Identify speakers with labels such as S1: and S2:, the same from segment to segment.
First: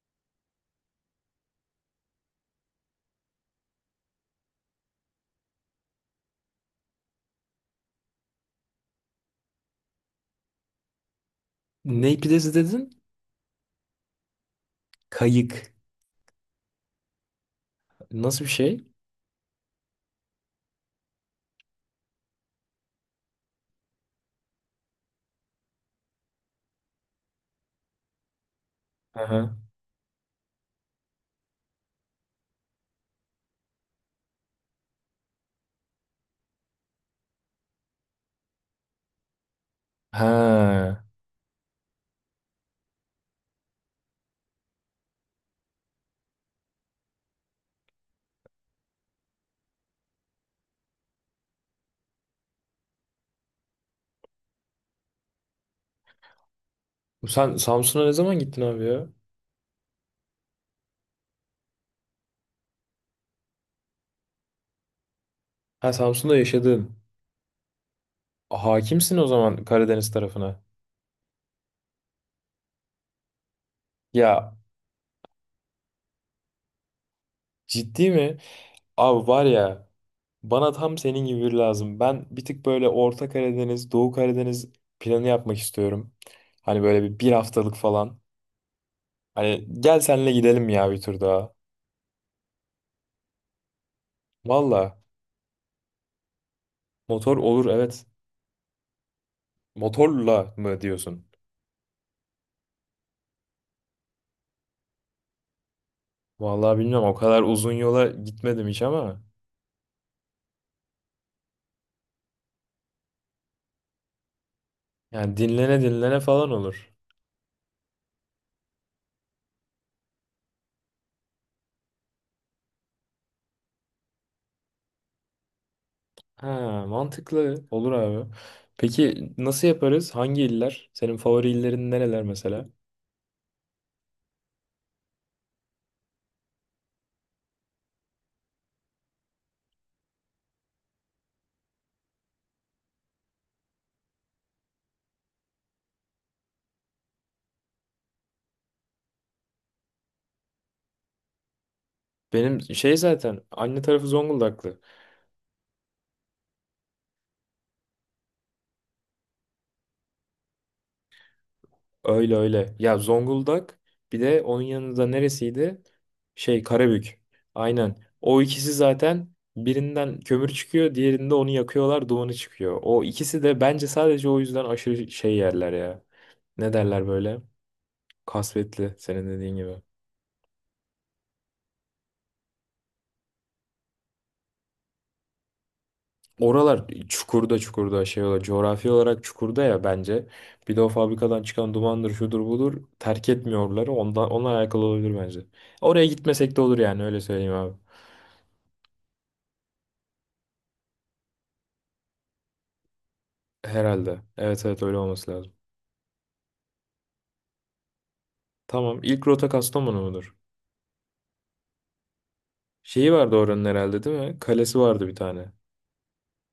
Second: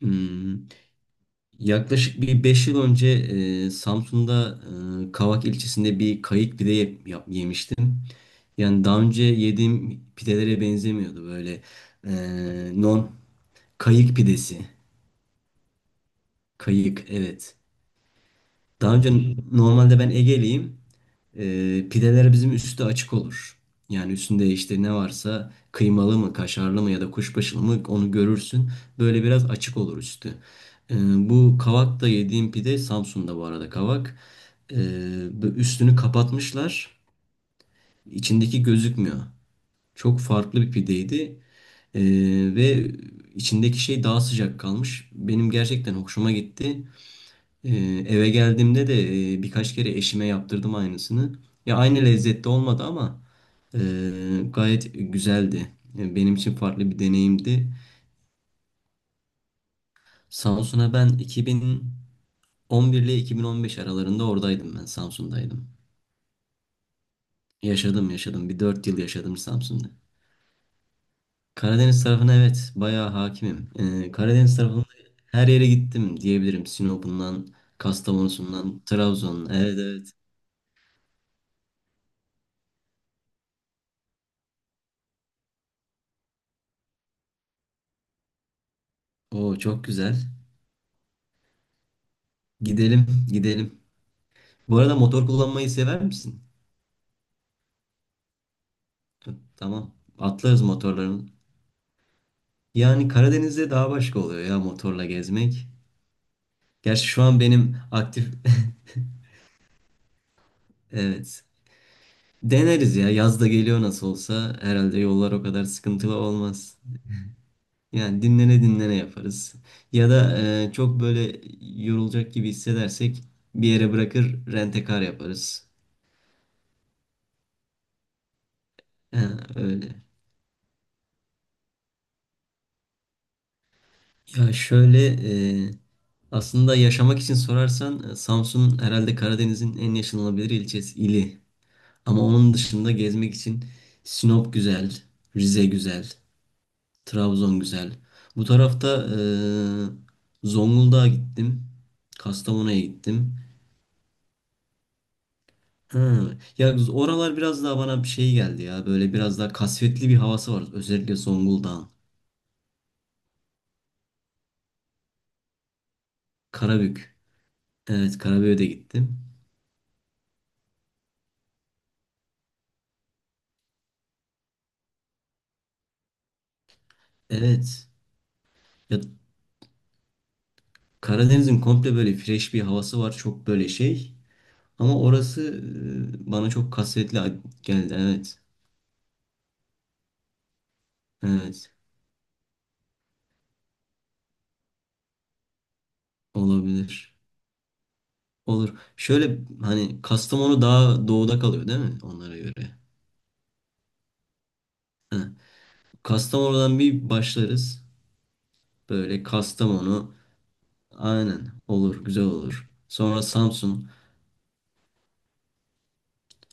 S1: Hmm, yaklaşık bir 5 yıl önce Samsun'da Kavak ilçesinde bir kayık yemiştim. Yani daha önce yediğim pidelere benzemiyordu böyle e,
S2: Ne pidesi dedin?
S1: non kayık pidesi.
S2: Kayık.
S1: Kayık, evet.
S2: Nasıl bir şey?
S1: Daha önce normalde ben Ege'liyim. E, pideler bizim üstü açık olur. Yani üstünde işte ne varsa kıymalı mı, kaşarlı mı ya da kuşbaşılı mı onu görürsün. Böyle biraz
S2: Aha.
S1: açık olur üstü. E, bu kavakta yediğim pide Samsun'da, bu arada kavak. E, bu üstünü kapatmışlar. İçindeki gözükmüyor. Çok farklı bir
S2: Ha.
S1: pideydi. E, ve içindeki şey daha sıcak kalmış. Benim gerçekten hoşuma gitti. Ee, eve geldiğimde de birkaç kere eşime yaptırdım aynısını. Ya aynı lezzette olmadı ama e, gayet güzeldi. E, benim için farklı bir
S2: Sen
S1: deneyimdi.
S2: Samsun'a ne zaman gittin abi ya?
S1: Samsun'a ben 2011 ile 2015 aralarında oradaydım, ben Samsun'daydım.
S2: Ha, Samsun'da yaşadın.
S1: Yaşadım, yaşadım. Bir 4 yıl
S2: Hakimsin o
S1: yaşadım
S2: zaman
S1: Samsun'da.
S2: Karadeniz tarafına.
S1: Karadeniz tarafına evet, bayağı hakimim. E,
S2: Ya,
S1: Karadeniz tarafında her yere gittim diyebilirim. Sinop'undan,
S2: ciddi mi?
S1: Kastamonu'sundan,
S2: Abi var
S1: Trabzon'dan. Evet,
S2: ya,
S1: evet.
S2: bana tam senin gibi biri lazım. Ben bir tık böyle Orta Karadeniz, Doğu Karadeniz planı yapmak istiyorum. Hani böyle bir haftalık falan.
S1: O
S2: Hani
S1: çok
S2: gel
S1: güzel.
S2: senle gidelim ya bir tur daha.
S1: Gidelim, gidelim. Bu arada
S2: Valla
S1: motor kullanmayı sever misin?
S2: motor olur, evet.
S1: Tamam.
S2: Motorla
S1: Atlarız
S2: mı diyorsun?
S1: motorların. Yani Karadeniz'de daha başka oluyor ya motorla gezmek.
S2: Vallahi
S1: Gerçi
S2: bilmiyorum, o
S1: şu an
S2: kadar uzun
S1: benim
S2: yola
S1: aktif...
S2: gitmedim hiç ama
S1: Evet. Deneriz ya. Yaz da geliyor nasıl olsa. Herhalde yollar
S2: yani
S1: o kadar
S2: dinlene
S1: sıkıntılı
S2: dinlene falan
S1: olmaz.
S2: olur.
S1: Yani dinlene dinlene yaparız. Ya da çok böyle yorulacak gibi hissedersek bir yere bırakır rent yaparız.
S2: Ha, mantıklı olur abi. Peki
S1: Ha,
S2: nasıl
S1: öyle.
S2: yaparız? Hangi iller? Senin favori illerin nereler mesela?
S1: Ya şöyle, e, aslında yaşamak için sorarsan Samsun herhalde Karadeniz'in en yaşanılabilir ilçesi, ili. Ama onun dışında gezmek için Sinop güzel, Rize güzel, Trabzon güzel. Bu tarafta Zonguldak'a gittim,
S2: Benim
S1: Kastamonu'ya
S2: şey
S1: gittim.
S2: zaten anne tarafı Zonguldaklı.
S1: Ha, ya oralar biraz daha bana bir şey geldi ya. Böyle biraz daha kasvetli bir havası var. Özellikle Zonguldak'ın.
S2: Öyle öyle. Ya Zonguldak, bir de onun yanında neresiydi? Şey,
S1: Karabük.
S2: Karabük. Aynen.
S1: Evet,
S2: O
S1: Karabük'e de
S2: ikisi
S1: gittim.
S2: zaten birinden kömür çıkıyor, diğerinde onu yakıyorlar, dumanı çıkıyor. O ikisi de bence sadece o yüzden aşırı şey yerler ya. Ne derler böyle?
S1: Evet.
S2: Kasvetli,
S1: Ya,
S2: senin dediğin gibi.
S1: Karadeniz'in komple böyle fresh bir havası var. Çok böyle şey. Ama orası bana çok
S2: Oralar
S1: kasvetli
S2: çukurda
S1: geldi.
S2: çukurda şey
S1: Evet.
S2: olarak coğrafi olarak çukurda ya bence. Bir de o fabrikadan
S1: Evet.
S2: çıkan dumandır şudur budur terk etmiyorlar. Onlar alakalı olabilir bence. Oraya gitmesek de olur yani,
S1: Olabilir.
S2: öyle söyleyeyim abi.
S1: Olur. Şöyle, hani Kastamonu daha doğuda kalıyor değil mi? Onlara göre.
S2: Herhalde. Evet evet, öyle
S1: Heh.
S2: olması lazım.
S1: Kastamonu'dan bir başlarız.
S2: Tamam,
S1: Böyle
S2: ilk rota Kastamonu
S1: Kastamonu.
S2: mudur?
S1: Aynen. Olur. Güzel olur.
S2: Şeyi
S1: Sonra
S2: vardı oranın
S1: Samsun.
S2: herhalde, değil mi? Kalesi vardı bir tane.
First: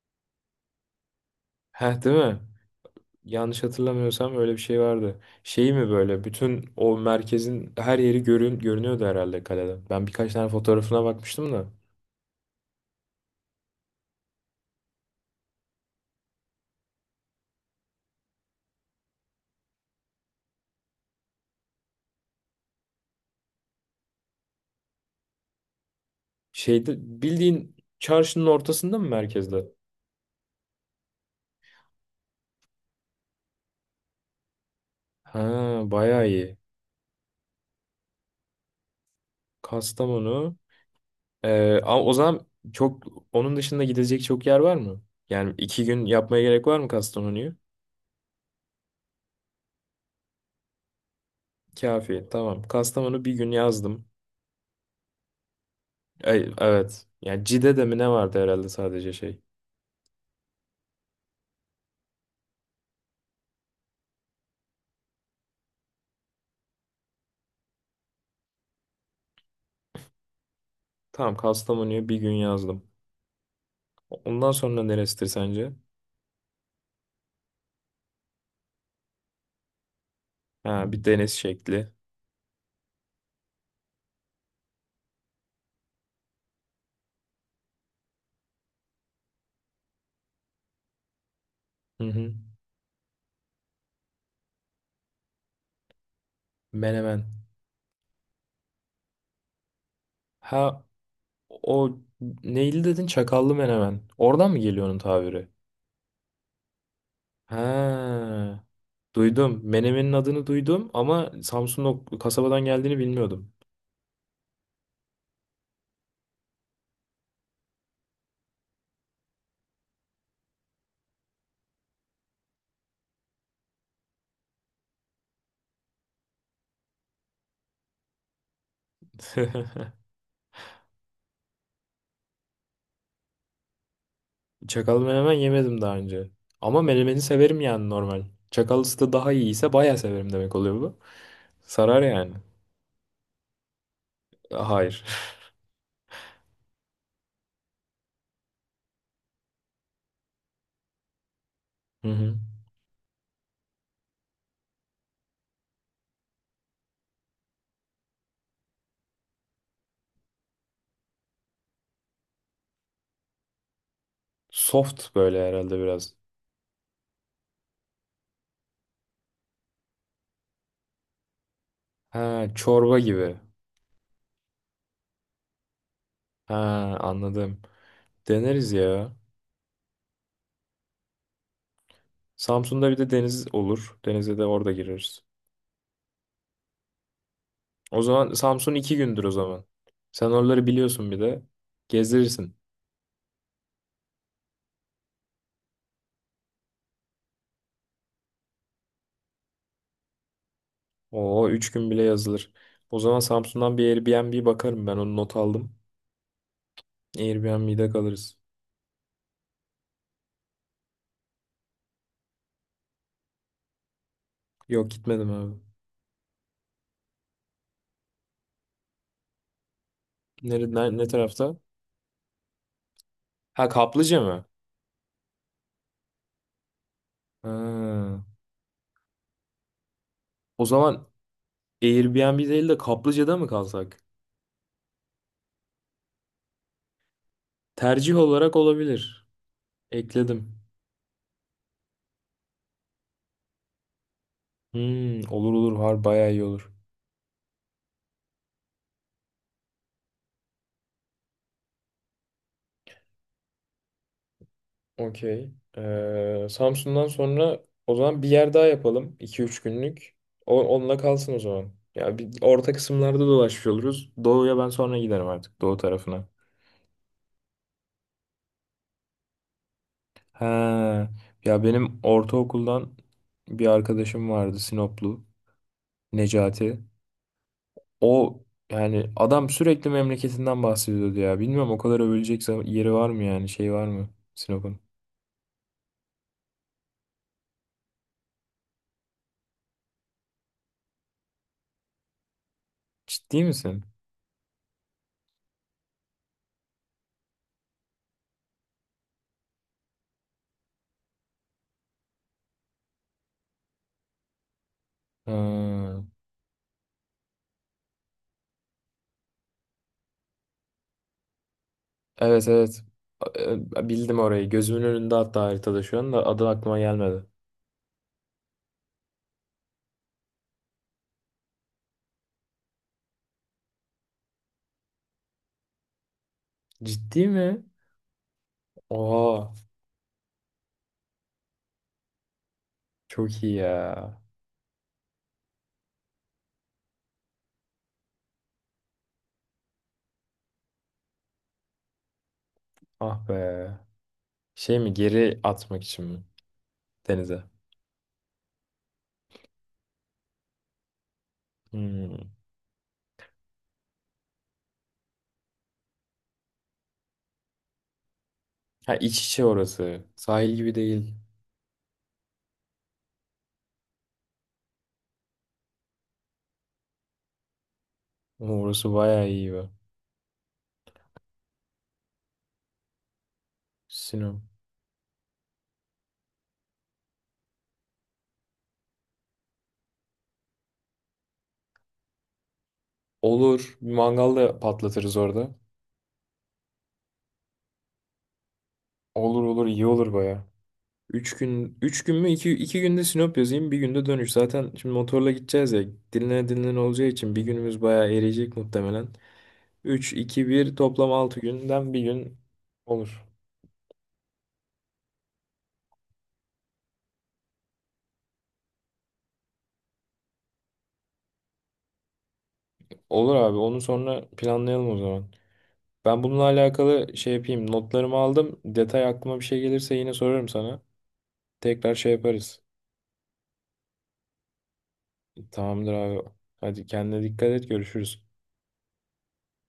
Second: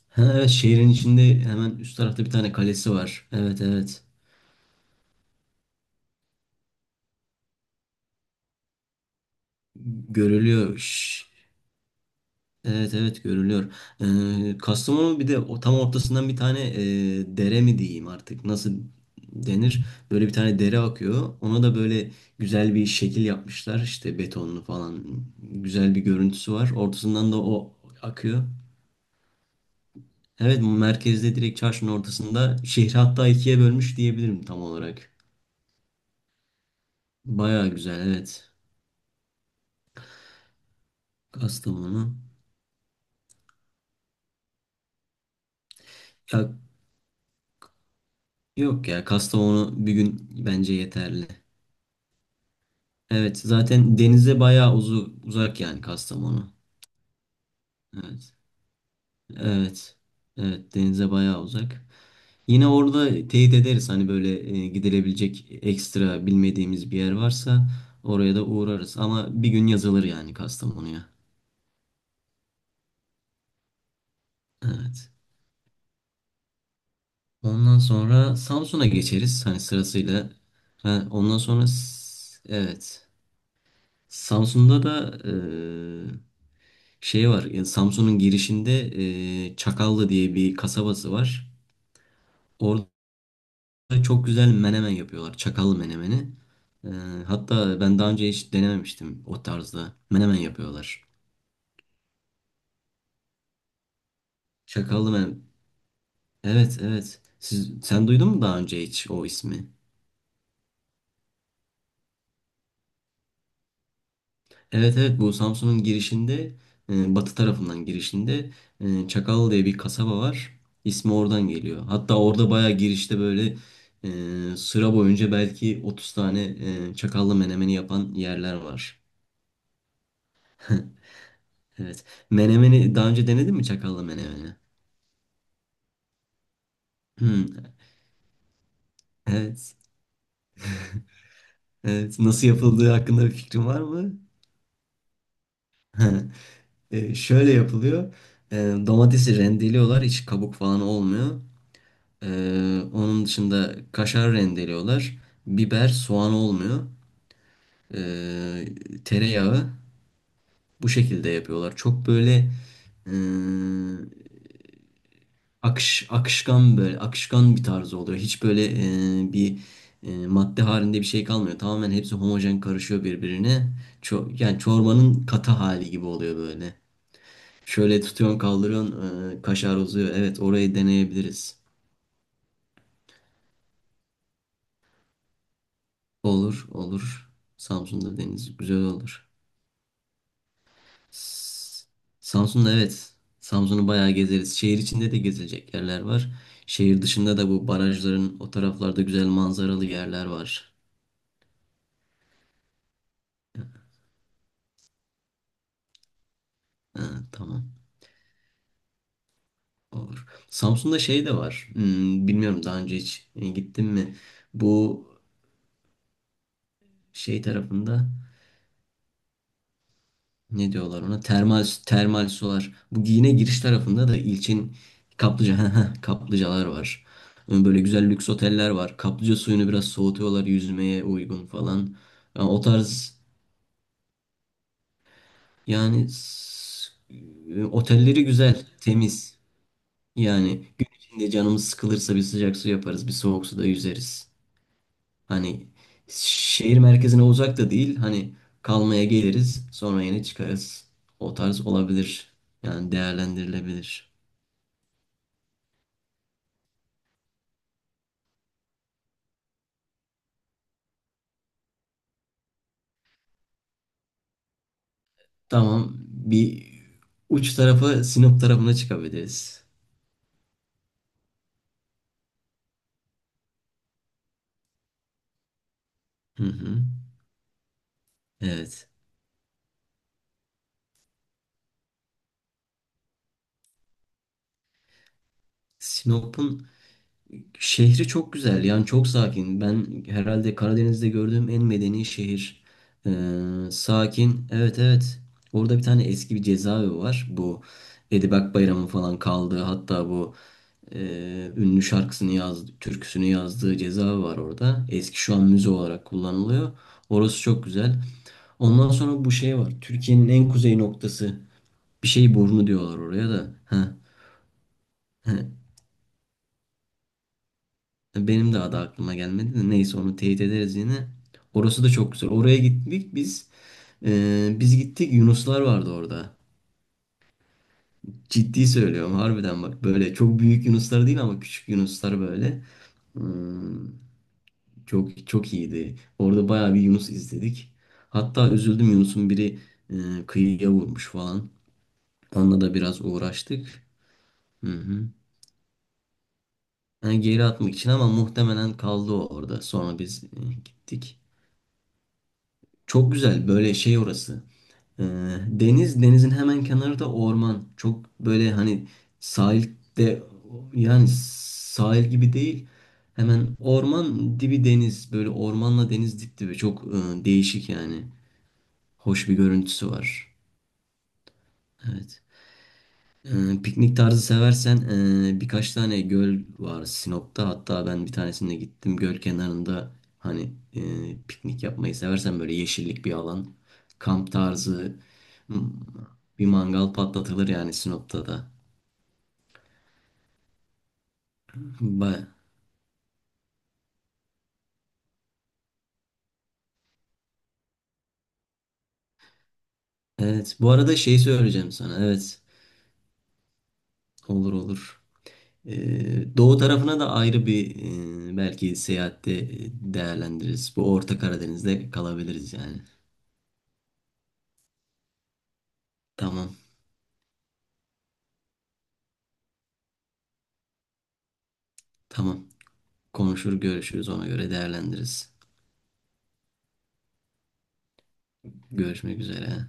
S1: Ha, evet, şehrin içinde hemen üst
S2: Heh, değil
S1: tarafta bir
S2: mi?
S1: tane kalesi var. Evet,
S2: Yanlış
S1: evet.
S2: hatırlamıyorsam öyle bir şey vardı. Şey mi, böyle bütün o merkezin her yeri görünüyordu herhalde kaleden. Ben birkaç tane
S1: Görülüyor.
S2: fotoğrafına
S1: Şşş.
S2: bakmıştım da.
S1: Evet, evet, görülüyor. Kastamonu bir de o tam ortasından bir tane dere mi diyeyim artık nasıl denir? Böyle bir tane dere akıyor. Ona da böyle güzel bir şekil yapmışlar işte, betonlu falan, güzel bir görüntüsü var.
S2: Şeyde,
S1: Ortasından da o
S2: bildiğin
S1: akıyor.
S2: çarşının ortasında mı, merkezde?
S1: Evet, merkezde, direkt çarşının ortasında, şehri hatta ikiye bölmüş diyebilirim tam olarak.
S2: Ha, bayağı iyi.
S1: Baya güzel evet,
S2: Kastamonu. Ama
S1: Kastamonu.
S2: o zaman çok onun dışında gidecek çok yer var mı? Yani 2 gün yapmaya
S1: Ya,
S2: gerek var mı Kastamonu'yu?
S1: yok ya, Kastamonu bir gün bence yeterli.
S2: Kafi. Tamam. Kastamonu bir
S1: Evet,
S2: gün
S1: zaten
S2: yazdım.
S1: denize bayağı uzak yani Kastamonu.
S2: Ay, evet. Yani Cide'de mi ne
S1: Evet.
S2: vardı herhalde, sadece şey.
S1: Evet. Evet, denize bayağı uzak. Yine orada teyit ederiz, hani böyle gidilebilecek ekstra bilmediğimiz bir yer varsa oraya da uğrarız. Ama bir gün yazılır yani Kastamonu'ya.
S2: Tamam, Kastamonu'yu bir gün yazdım. Ondan sonra
S1: Evet.
S2: neresidir sence?
S1: Ondan sonra Samsun'a geçeriz hani sırasıyla.
S2: Ha, bir deniz şekli.
S1: Evet. Samsun'da da şey var. Yani Samsun'un girişinde Çakallı diye bir kasabası var.
S2: Hı hı.
S1: Orada çok güzel menemen yapıyorlar. Çakallı menemeni. E,
S2: Menemen.
S1: hatta ben daha önce hiç denememiştim o tarzda. Menemen
S2: Ha,
S1: yapıyorlar.
S2: o neyli dedin? Çakallı menemen. Oradan mı geliyor onun
S1: Çakallı menemen.
S2: tabiri?
S1: Evet, evet.
S2: Ha,
S1: Sen duydun mu daha önce hiç o
S2: duydum.
S1: ismi?
S2: Menemenin adını duydum ama Samsun o kasabadan geldiğini bilmiyordum.
S1: Evet, evet, bu Samsun'un girişinde, batı tarafından girişinde Çakal diye bir kasaba var. İsmi oradan geliyor. Hatta orada bayağı girişte böyle sıra boyunca belki 30 tane çakallı menemeni yapan yerler var. Evet. Menemeni daha önce denedin mi, çakallı menemeni?
S2: Çakallı menemen yemedim daha önce. Ama menemeni severim
S1: Hmm,
S2: yani, normal. Çakallısı da daha iyiyse
S1: evet.
S2: bayağı severim demek oluyor bu. Sarar
S1: Evet.
S2: yani.
S1: Nasıl yapıldığı hakkında bir fikrin var mı?
S2: Hayır.
S1: E, şöyle yapılıyor. E, domatesi rendeliyorlar. Hiç kabuk falan olmuyor.
S2: Hı hı.
S1: Onun dışında kaşar rendeliyorlar. Biber, soğan olmuyor. Ee, tereyağı, bu şekilde yapıyorlar. Çok böyle e,
S2: Soft böyle herhalde biraz.
S1: akışkan, böyle akışkan bir tarz oluyor. Hiç böyle e, bir madde halinde bir şey kalmıyor. Tamamen hepsi
S2: Ha,
S1: homojen
S2: çorba
S1: karışıyor
S2: gibi.
S1: birbirine. Yani çorbanın katı hali gibi oluyor
S2: Ha,
S1: böyle.
S2: anladım.
S1: Şöyle tutuyorsun,
S2: Deneriz ya.
S1: kaldırıyorsun, kaşar uzuyor. Evet, orayı deneyebiliriz.
S2: Samsun'da bir de deniz olur. Denize de orada gireriz.
S1: Olur, olur.
S2: O
S1: Samsun'da
S2: zaman
S1: deniz
S2: Samsun
S1: güzel
S2: 2 gündür
S1: olur.
S2: o zaman. Sen oraları biliyorsun bir de.
S1: S-
S2: Gezdirirsin.
S1: Samsun'da evet. Samsun'u bayağı gezeriz. Şehir içinde de gezilecek yerler var. Şehir dışında da bu barajların o taraflarda güzel manzaralı yerler var.
S2: Oo, 3 gün bile yazılır. O zaman Samsun'dan bir Airbnb bakarım, ben onu not aldım.
S1: Ha, tamam.
S2: Airbnb'de kalırız.
S1: Olur. Samsun'da şey de var. Hmm, bilmiyorum daha önce hiç gittim mi?
S2: Yok,
S1: Bu
S2: gitmedim abi.
S1: şey tarafında.
S2: Nere,
S1: Ne
S2: ne,
S1: diyorlar
S2: ne
S1: ona?
S2: tarafta?
S1: Termal, termal sular. Bu yine giriş
S2: Ha,
S1: tarafında da
S2: kaplıca mı?
S1: ilçin kaplıca haha, kaplıcalar var. Böyle güzel
S2: Ha.
S1: lüks oteller var. Kaplıca suyunu biraz soğutuyorlar
S2: O
S1: yüzmeye
S2: zaman
S1: uygun falan.
S2: Airbnb
S1: Yani o
S2: değil de
S1: tarz,
S2: kaplıcada mı kalsak?
S1: yani s-
S2: Tercih
S1: otelleri
S2: olarak
S1: güzel,
S2: olabilir.
S1: temiz.
S2: Ekledim.
S1: Yani gün içinde canımız sıkılırsa bir sıcak su yaparız, bir soğuk suda yüzeriz.
S2: Hmm, olur
S1: Hani
S2: olur, bayağı iyi olur.
S1: şehir merkezine uzak da değil. Hani kalmaya geliriz, sonra yine çıkarız. O tarz olabilir. Yani değerlendirilebilir.
S2: Okey. Samsun'dan sonra o zaman bir yer daha yapalım. 2-3 günlük. O, onunla kalsın o zaman. Ya bir orta kısımlarda dolaşmış oluruz. Doğu'ya ben sonra giderim artık. Doğu
S1: Tamam,
S2: tarafına.
S1: bir uç tarafı Sinop tarafına çıkabiliriz.
S2: He. Ya benim ortaokuldan bir arkadaşım vardı, Sinoplu.
S1: Hı hı.
S2: Necati. O,
S1: Evet.
S2: yani adam sürekli memleketinden bahsediyordu ya. Bilmiyorum o kadar övülecek yeri var mı, yani şey var mı Sinop'un?
S1: Sinop'un şehri çok güzel, yani çok sakin. Ben herhalde Karadeniz'de gördüğüm en medeni şehir. Ee,
S2: Ciddi misin?
S1: sakin. Evet, evet. Orada bir tane eski bir cezaevi var. Bu Edibak Bayram'ın falan kaldığı, hatta bu e, ünlü şarkısını yazdı, türküsünü yazdığı cezaevi var orada. Eski, şu an müze
S2: Ha.
S1: olarak kullanılıyor. Orası çok güzel. Ondan sonra bu şey var, Türkiye'nin en kuzey noktası. Bir şey
S2: Evet
S1: burnu
S2: evet.
S1: diyorlar oraya da. Heh.
S2: Bildim orayı. Gözümün önünde, hatta haritada şu anda adı aklıma gelmedi.
S1: Benim de adı aklıma gelmedi, de neyse onu teyit ederiz yine. Orası da çok güzel. Oraya gittik biz. Biz gittik, Yunuslar vardı orada.
S2: Ciddi mi?
S1: Ciddi söylüyorum
S2: Oha.
S1: harbiden bak, böyle çok büyük Yunuslar değil ama küçük Yunuslar böyle.
S2: Çok iyi
S1: Hmm,
S2: ya.
S1: çok çok iyiydi. Orada bayağı bir Yunus izledik. Hatta üzüldüm, Yunus'un biri kıyıya vurmuş falan. Onunla da biraz
S2: Ah
S1: uğraştık.
S2: be.
S1: Hı
S2: Şey mi,
S1: hı.
S2: geri atmak için mi?
S1: Yani
S2: Denize.
S1: geri atmak için, ama muhtemelen kaldı o orada. Sonra biz gittik.
S2: Hmm.
S1: Çok güzel böyle şey orası. Ee, deniz, denizin hemen kenarı da orman. Çok böyle hani
S2: Ha, iç içe orası.
S1: sahilde,
S2: Sahil gibi
S1: yani
S2: değil.
S1: sahil gibi değil. Hemen orman dibi deniz. Böyle ormanla deniz dip dibi. Çok değişik yani.
S2: Ama orası bayağı
S1: Hoş bir
S2: iyi be.
S1: görüntüsü var. Evet. Piknik tarzı
S2: Sinop.
S1: seversen birkaç tane göl var Sinop'ta. Hatta ben bir tanesinde gittim. Göl kenarında hani piknik yapmayı seversen, böyle yeşillik bir alan,
S2: Olur. Bir
S1: kamp
S2: mangal da
S1: tarzı,
S2: patlatırız orada.
S1: hmm, bir mangal patlatılır yani Sinop'ta da.
S2: Olur olur, iyi olur bayağı. 3 gün, 3 gün
S1: Ba-
S2: mü? İki günde Sinop yazayım, bir günde dönüş. Zaten şimdi motorla gideceğiz ya. Dinlene dinlene olacağı için bir günümüz bayağı eriyecek muhtemelen. Üç, iki,
S1: evet. Bu
S2: bir,
S1: arada
S2: toplam
S1: şey
S2: altı
S1: söyleyeceğim
S2: günden bir
S1: sana.
S2: gün
S1: Evet.
S2: olur.
S1: Olur, olur. Doğu tarafına da ayrı bir belki seyahatte değerlendiririz. Bu Orta Karadeniz'de kalabiliriz yani.
S2: Olur abi. Onu sonra planlayalım o zaman. Ben bununla
S1: Tamam.
S2: alakalı şey yapayım. Notlarımı aldım. Detay aklıma bir şey gelirse yine sorarım sana. Tekrar şey
S1: Tamam.
S2: yaparız.
S1: Konuşur, görüşürüz, ona göre değerlendiririz.
S2: Tamamdır abi. Hadi kendine dikkat et. Görüşürüz.
S1: Görüşmek üzere.